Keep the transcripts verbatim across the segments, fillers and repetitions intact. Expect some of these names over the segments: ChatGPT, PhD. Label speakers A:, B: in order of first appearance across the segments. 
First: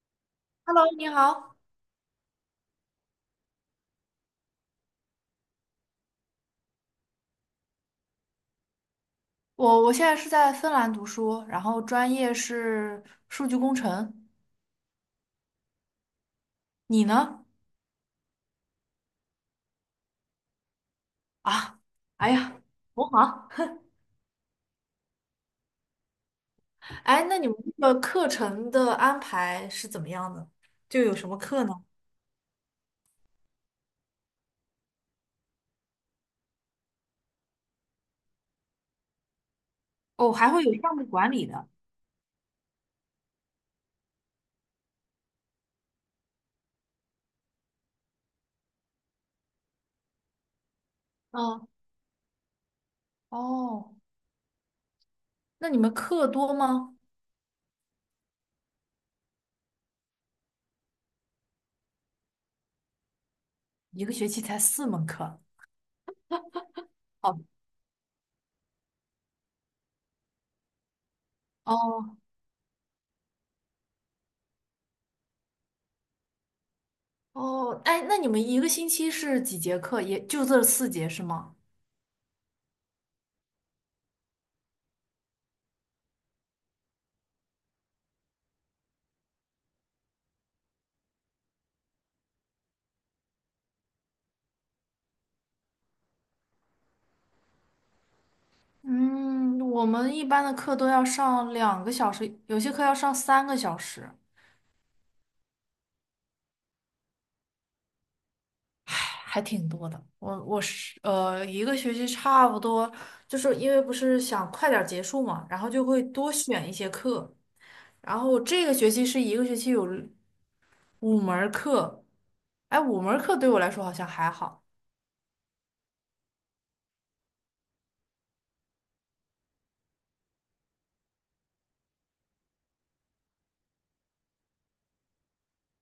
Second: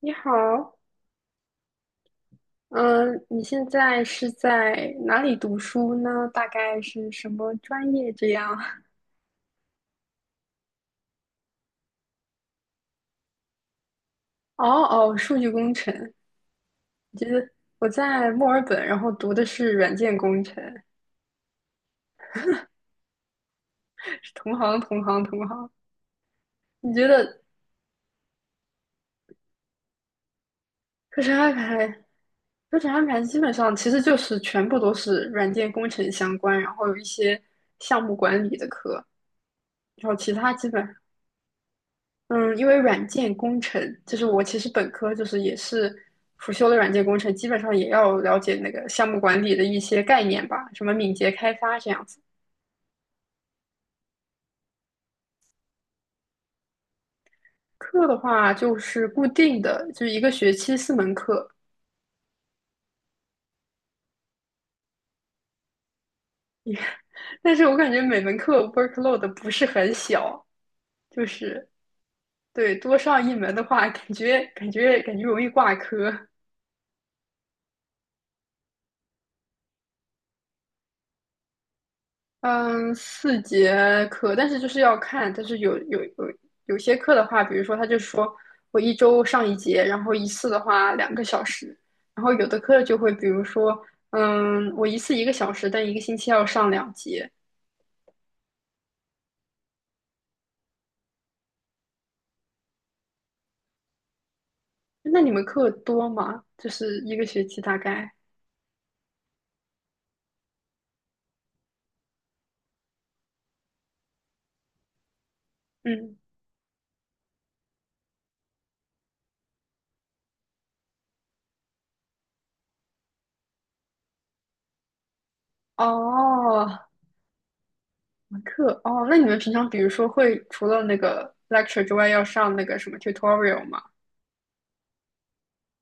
A: 你好，
B: Hello，你好，
A: 嗯，你现在是在哪里读书呢？大概是什么专业这样？
B: 我我现在是在芬兰读书，然后专业是数据工程。
A: 哦哦，数据工程。
B: 你
A: 其觉
B: 呢？
A: 得我在墨尔本，然后读的是软件工程，
B: 啊，哎呀，同行。
A: 是同行同行同行。你觉
B: 哎，那
A: 得
B: 你们这个课程的安排是怎么样的？就有
A: 课
B: 什
A: 程
B: 么
A: 安
B: 课呢？
A: 排？课程安排基本上其实就是全部都是软件工程相关，然后有一些项目管理的课，然后其
B: 哦，还
A: 他
B: 会
A: 基
B: 有项
A: 本，
B: 目管理的。
A: 嗯，因为软件工程，就是我其实本科就是也是辅修的软件工程，基本上也要了解那个项目管理的一些概念吧，什么敏捷开
B: 嗯，
A: 发这样子。
B: 哦，那你们课多吗？
A: 课的话就是固定的，就是一个学期四门课，
B: 一个学期才四门课。好的。
A: 但是我感觉每门课 workload 不是很小，就是，
B: 哦
A: 对，多上一门的话，感觉感觉感觉容易挂科。
B: 哦。哎，那你们一个星期是几节课？也就这四节是吗？
A: 嗯，四节课，但是就是要看，但是有有有有些课的话，比如说他就说我一周上一节，然后一次的话两个小时，然后有的课就会比如说，嗯，我一次一个小时，但一个星期要上两节。
B: 嗯，我们一般的课都要上两个小时，有些课要上三个小时，
A: 那你们课多吗？就是一个学期大概，
B: 唉，还挺多的。我我是呃，一个学期差不多，就是因为不是想快点儿结束嘛，然后就会
A: 嗯，
B: 多选一些课。然后这个学期是一个学期有五门儿课，哎，五门儿课对我来说好像还好。
A: 哦，课，哦，那你们平常比如说会除了那个 lecture 之外，要上那个什么 tutorial 吗？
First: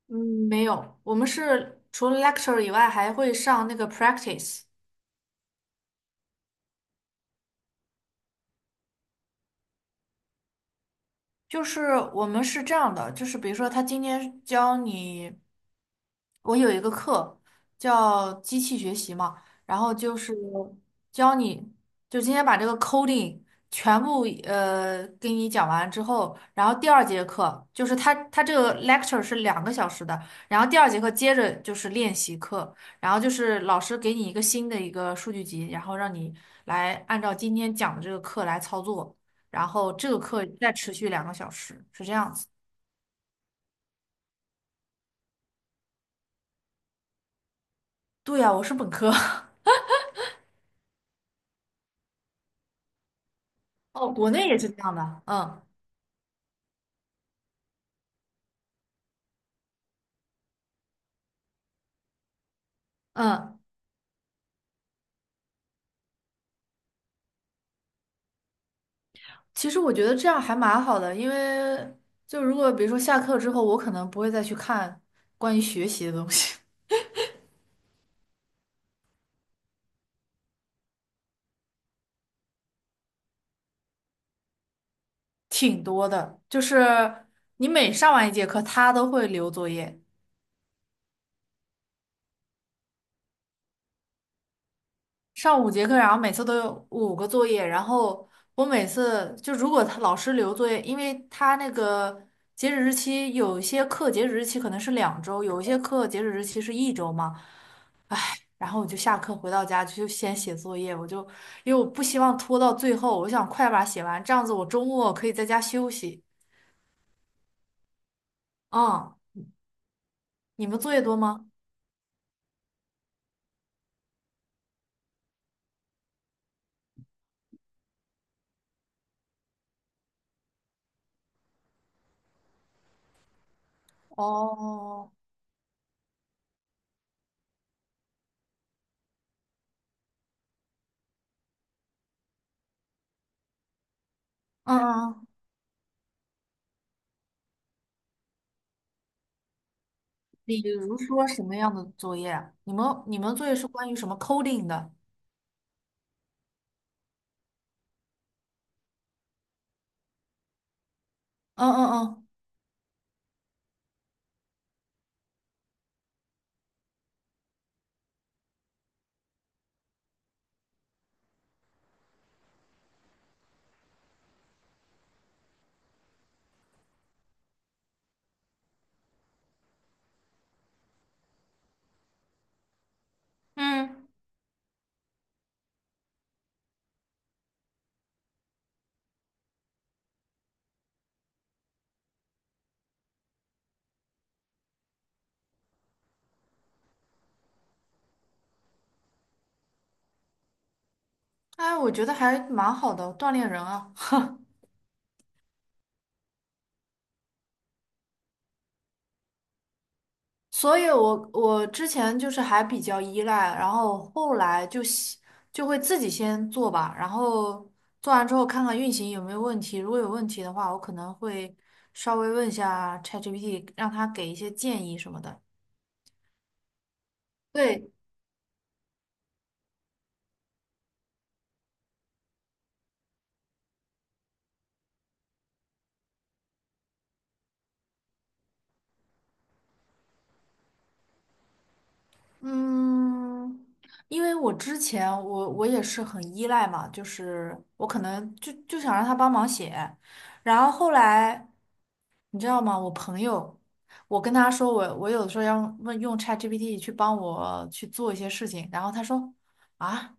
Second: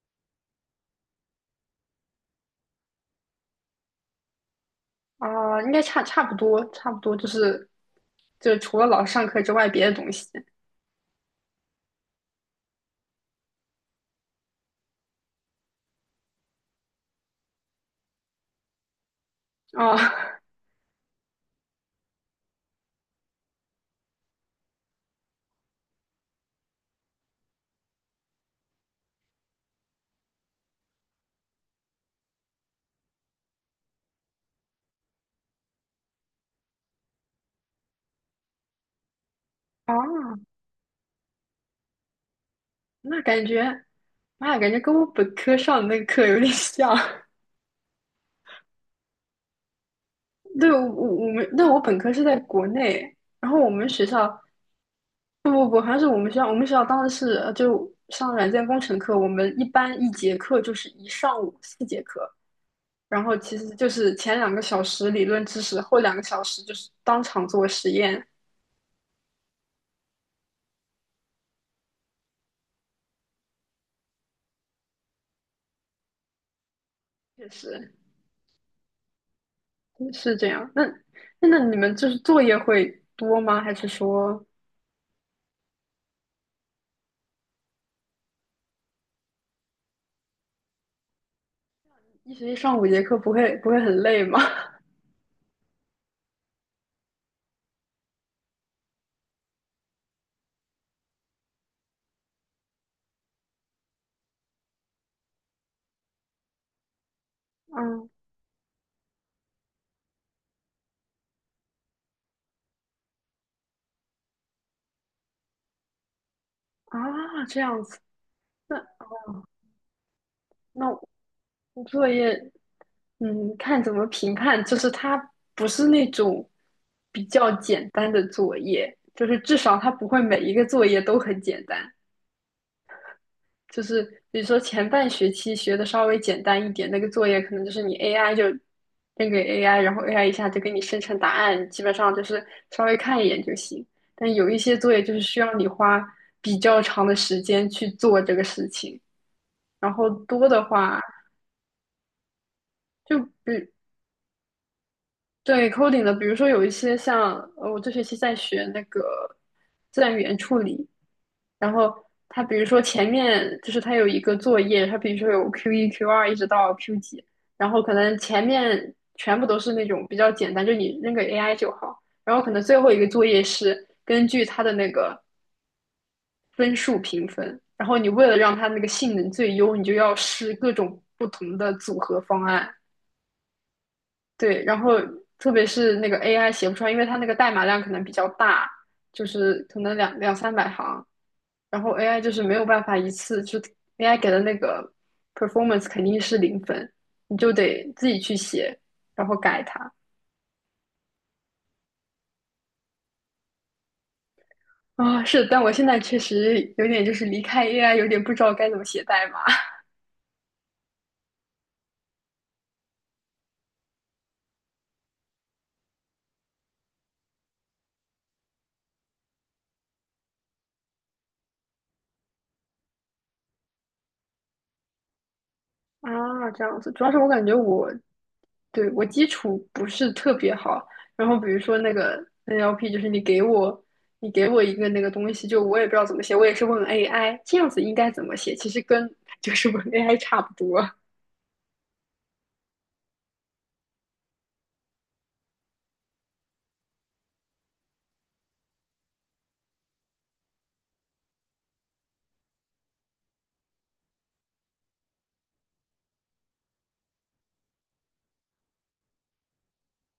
B: 嗯，没有，我们是除了 lecture 以外，还会上那个 practice。
A: 啊、应该差差不多，差不多就是就除了老师上课之外，别的东西
B: 就是我们是这样的，就是比如说他今天教你，我有一个课叫机器学习嘛，然后就是
A: 啊
B: 教你，就今天把这个 coding 全部呃给你讲完之后，然后第二节课就是他他这个 lecture 是两个小时的，然后第二节课接着就是练习课，然后就是老师给你一个新的一个数据集，然后让你来按照今天讲的这个课来操作。然后这个课
A: 啊
B: 再持续两个小时，是这样子。
A: 那感觉，妈呀，感觉跟我本科上的那个课有点像。
B: 对呀，我是本科。
A: 对，我我们，那我本科是在国内，然后我们学
B: 哦，
A: 校
B: 国内也是这样的。
A: 不
B: 嗯
A: 不不，好像是我们学校，我们学校当时是呃就上软件工程课，我们一般一节课就是一上午四节课，然后其
B: 嗯，
A: 实就是前两个小时理论知识，后两个小时就是当场做实验，
B: 其实我觉得这样还蛮好的，因为就如果比如说下课之后，我可能不会再去看关于学习的东西。
A: 确实。是这样。那那那你们就是作业会多吗？还是说
B: 挺多的。就是你每上完一节课，他都会留作业。
A: 一学期上五节课不会不会很累吗？
B: 上五节课，然后每次都有五个作业，然后我每次就如果他老师留作业，因为他那个截止日期有一些课截止日期可能是两周，有一些课截止日期是一周嘛，
A: 嗯
B: 然后我就下课回到家就先写作业，我就因为我不希望拖到最后，我想快把它写完，这样子我周末可以在家休息。
A: 啊，这样子。那
B: 嗯，你们
A: 那
B: 作业多吗？
A: 作业，嗯，看怎么评判，就是它不是那种比较简单的作业，就是至少它不会每一个作业都很简单。就是比如说前半
B: 哦，
A: 学期学的稍微简单一点，那个作业可能就是你 A I 就扔给 A I，然后 A I 一下就给你生成答案，基本上就是稍微看一眼就行。但有一些
B: 嗯
A: 作业
B: 嗯，
A: 就是
B: 嗯
A: 需要你花比较长的时间去做这个事情，然后多
B: 比
A: 的
B: 如
A: 话
B: 说什么样的作业啊你们
A: 就
B: 你们作业是
A: 比，
B: 关于什么 coding 的？
A: 对 coding 的，比如说有一些像呃我这学期在学那个自然语言处理，
B: 嗯
A: 然
B: 嗯
A: 后
B: 嗯
A: 它比如说前面就是它有一个作业，它比如说有 Q 一、Q 二一直到 Q 几，然后可能前面全部都是那种比较简单，就你扔个 A I 就好，然后可能最后一个作业是根据它的那个分数评分，然后你为了让它那个性能最优，你就要试各种不同的组合方案，
B: 嗯。
A: 对，然后特别是那个 A I 写不出来，因为它那个代码量可能比较大，就是可能两两三百行。然后 A I 就是没有办法一次就 A I 给的那个 performance 肯定是零分，你就得自己去写，然后改它。
B: 哎，我觉得还蛮好的，锻炼人啊。
A: 啊、是，但我现在确实有点就是离开 A I，有点不知道该怎么写代码
B: 所以我我之前就是还比较依赖，然后后来就喜就会自己先做吧，然后做完之后看看运行有没有问题，如果有问题的话，我可能会稍微问一下 ChatGPT,让他给一些建议什么的。
A: 啊，这样子。主要是我感觉我
B: 对，
A: 对我基础不是特别好，然后比如说那个 N L P，就是你给我你给我一个那个东西，就我也不知道怎么写，我也是问 A I 这样子应该怎么写，其实跟 就是问 A I 差不多。
B: 嗯，因为我之前我我也是很依赖嘛，就是我可能就就想让他帮忙写，然后后来。你知道吗？我朋友，我跟他说我我有的时候要问用 ChatGPT 去帮我去做一些事情，然后他说啊，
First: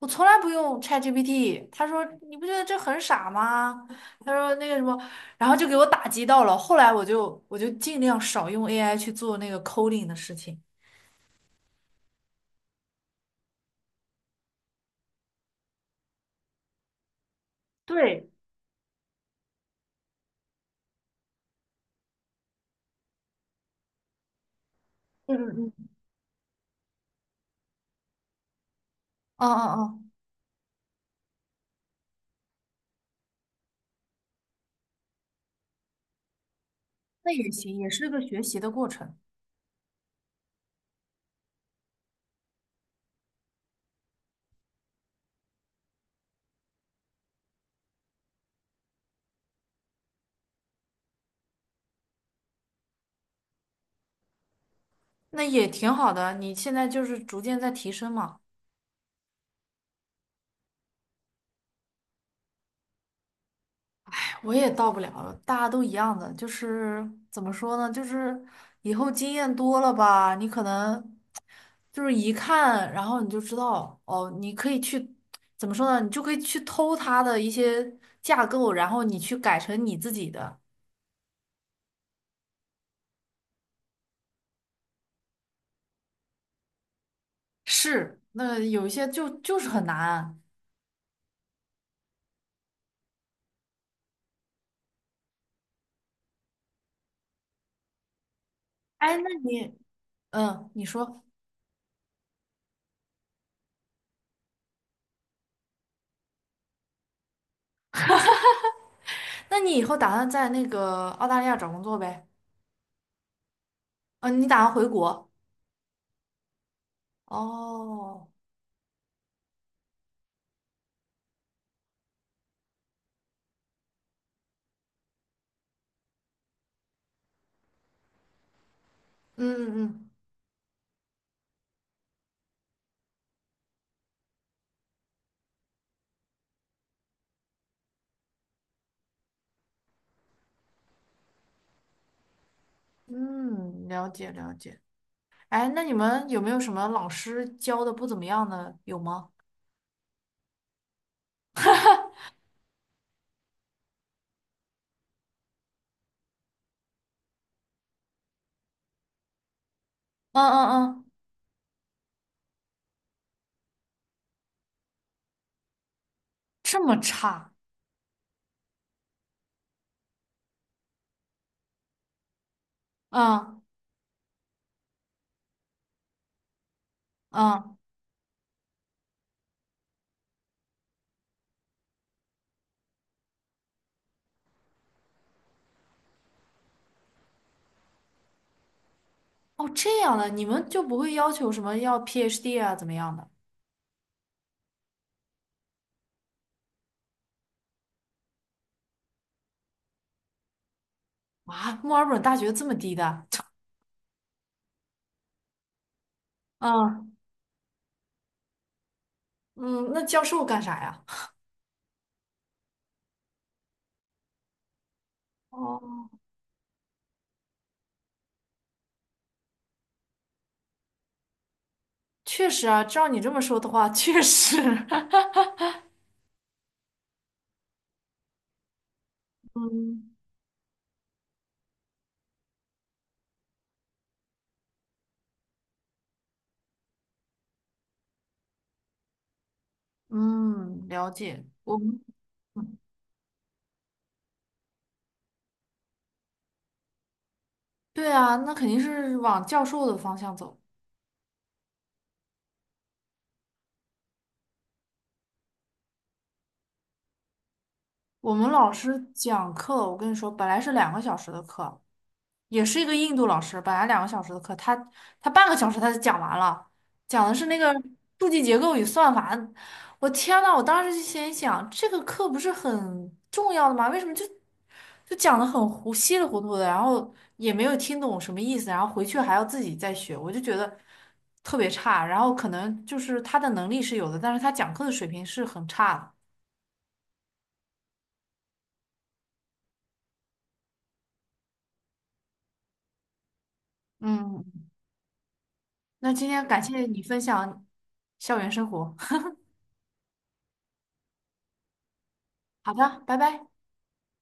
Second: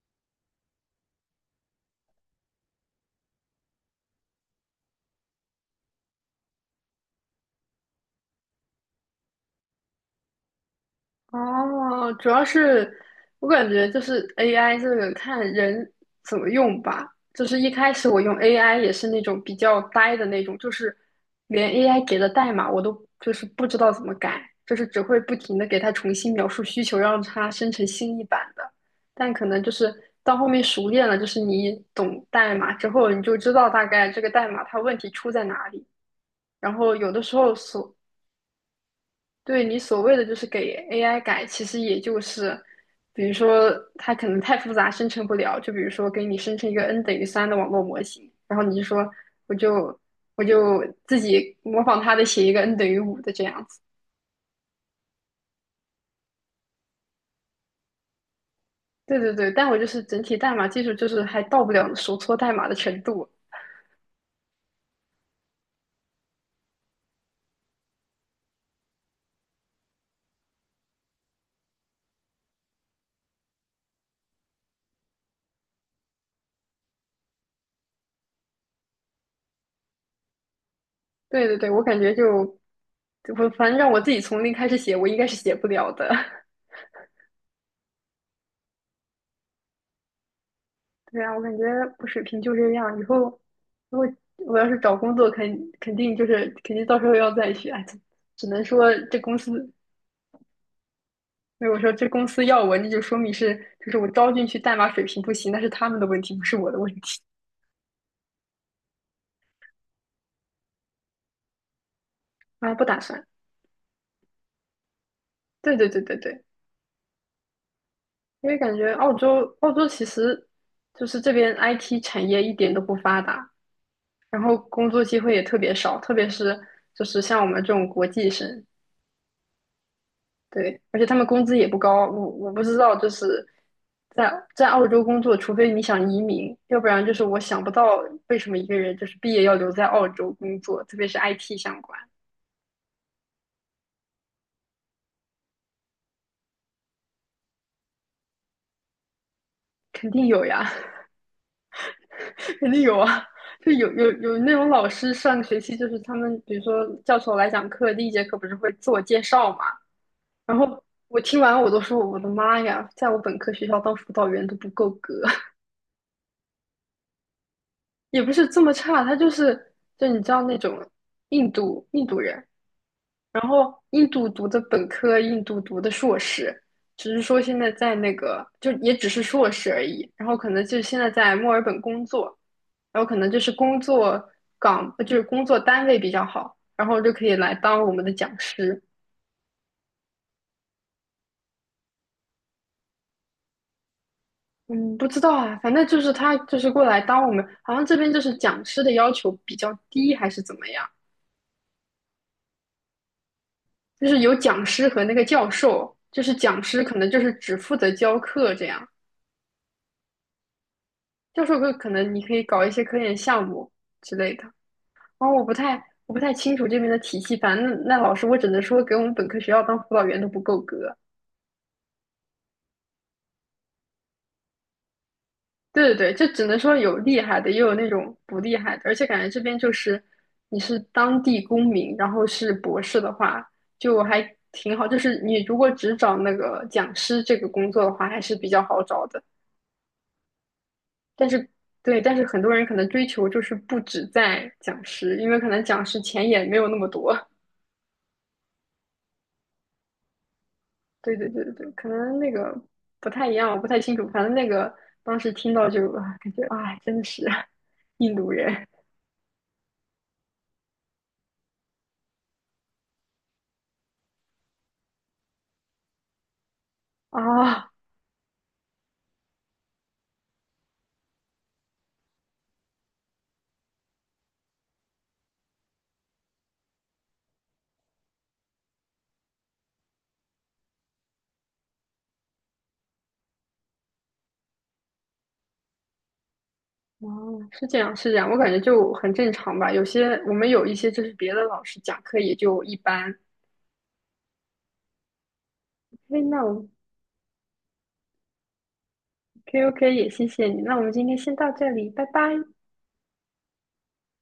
B: 我从来不用 ChatGPT。他说你不觉得这很傻吗？他说那个什么，然后就给我打击到了。后来我就我就尽量少用 A I 去做那个 coding 的事情。
A: 哦，主要是我感觉就是 A I 这个看人怎么用吧。就是一开始我
B: 对，
A: 用 A I 也是那种比较呆的那种，就是连 A I 给的代码我都就是不知道怎么改，就是只会不
B: 嗯
A: 停的
B: 嗯
A: 给它
B: 嗯
A: 重新描述需求，让它生成新一版的。但可
B: 嗯
A: 能就
B: 嗯
A: 是
B: 嗯。
A: 到后面熟练了，就是你懂代码之后，你就知道大概这个代码它问题出在哪里。然后有的
B: 那
A: 时
B: 也
A: 候
B: 行，也
A: 所，
B: 是个学习的过程，
A: 对，你所谓的就是给 A I 改，其实也就是，比如说它可能太复杂生成不了，就比如说给你生成一个 n 等于三的网络模型，然后你就说我就我就自己模仿它的写一个 n 等于五的这样子。
B: 那也挺好的。你现在就是逐渐在提升嘛。
A: 对对对，但我就是整体代码技术就是还到不了手搓代码的程度。
B: 我也到不了了，大家都一样的，就是怎么说呢，就是以后经验多了吧，你可能就是一看，然后你就知道，哦，你可以去怎么说呢，你就可以去偷他的一些架构，然后你去改成你自己的。
A: 对对对，我感觉就我反正让我自己从零开始写，我应该是写不了的。
B: 是，那有一些就就是很难啊。
A: 对啊，我感觉不水平就这样。以后如果我要是找工作，肯肯定就是肯定到时候要再学，哎只只能说这
B: 哎，那
A: 公司
B: 你，嗯，你说，
A: 如果说这公司要我，那就说明是就是我招进去代码水平不行，那是他们的问题，不是我的问题。
B: 那你以后打算在那个澳大利亚找工作呗？
A: 啊，不打算。
B: 嗯，你打算回国？
A: 对对对对对，
B: 哦，
A: 因为感觉澳洲澳洲其实就是这边 I T 产业一点都不发达，然后工作机会也特别少，特别是就是像我们这种国际生，
B: 嗯嗯
A: 对，而且他们工资也不高，我我不知道，就是在在澳洲工作，除非你想移民，要不然就是我想不到为什么一个人就是毕业要留在澳洲工作，特别是 I T 相关，
B: 嗯，了解了解。哎，那你们有没有什么老师教的不怎么样的？有吗？
A: 肯定有呀，肯定有啊，就有有有那种老师上个学期就是他们，比如说教授来讲课，第一节课不是会自我介绍嘛，
B: 嗯
A: 然后
B: 嗯嗯，
A: 我听完我都说我的妈呀，在我本科学校当辅导员都不够格，
B: 这么差，
A: 也不是这么差，他就是就你知道那种印度印度人。
B: 嗯
A: 印度读的本科，印度读的硕士，只是说现在
B: 嗯，
A: 在那个，就也只是硕士而已。然后可能就现在在墨尔本工作，然后可能就是工作岗，呃就是工作单位比较好，然后就可以来当我们的讲师。
B: 哦，这样的，你们就不会要求什么要 PhD 啊，怎么样的？
A: 嗯，不知道啊，反正就是他就是过来当我们，好像这边就是讲师的要求比较低，还是怎么样？
B: 啊，墨尔本大学这么低的？
A: 就是有讲师和那个教授，就是讲师可能
B: 嗯，
A: 就是只负责教课这样，
B: 嗯，那教授干啥呀？
A: 教授可可能你可以搞一些科研项目之类的。哦，我不
B: 哦，
A: 太我不太清楚这边的体系，反正那那老师我只能说给我们本科学校当辅导员都不够格。
B: 确实啊，照你这么说的话，确实。
A: 对对对，就只能说有厉害的，也有那种不厉害的，而且感觉这边就是
B: 嗯，
A: 你是当地公民，然后是博士的话，就还挺好。就是你如果只找那个讲师这个工作的话，还是比较好找的。
B: 嗯，了
A: 但
B: 解。
A: 是
B: 我
A: 对，
B: 们，
A: 但是很多人可
B: 嗯
A: 能追求就是不止在讲师，因为可能讲师钱也没有那么多。
B: 对啊，那肯定是往教授的方向走。
A: 对对对对对，可能那个不太一样，我不太清楚。反正那个当时听到就啊，感觉啊，真的是印度
B: 我们
A: 人
B: 老师讲课，我跟你说，本来是两个小时的课，也是一个印度老师，本来两个小时的课，他他半个小时他就讲完了，讲的是那
A: 啊，
B: 个数据结构与算法。我天呐，我当时就心想，这个课不是很重要的吗？为什么就就讲的很糊，稀里糊涂的，然后也没有听懂什么意思，然后回去还要自己再学，我就觉得特别差。然后可能就是他的能力是有的，但是他讲课的水平是很差的。
A: 哦，是这样是这样，我感觉就很正常吧。有些我们有一些就是别的老师讲课也就一般。
B: 嗯，那
A: 哎，
B: 今
A: 那
B: 天感
A: 我
B: 谢你分享校园生活，
A: OK OK 也谢谢你，那我们今天先到这里，拜拜。
B: 好的，拜拜。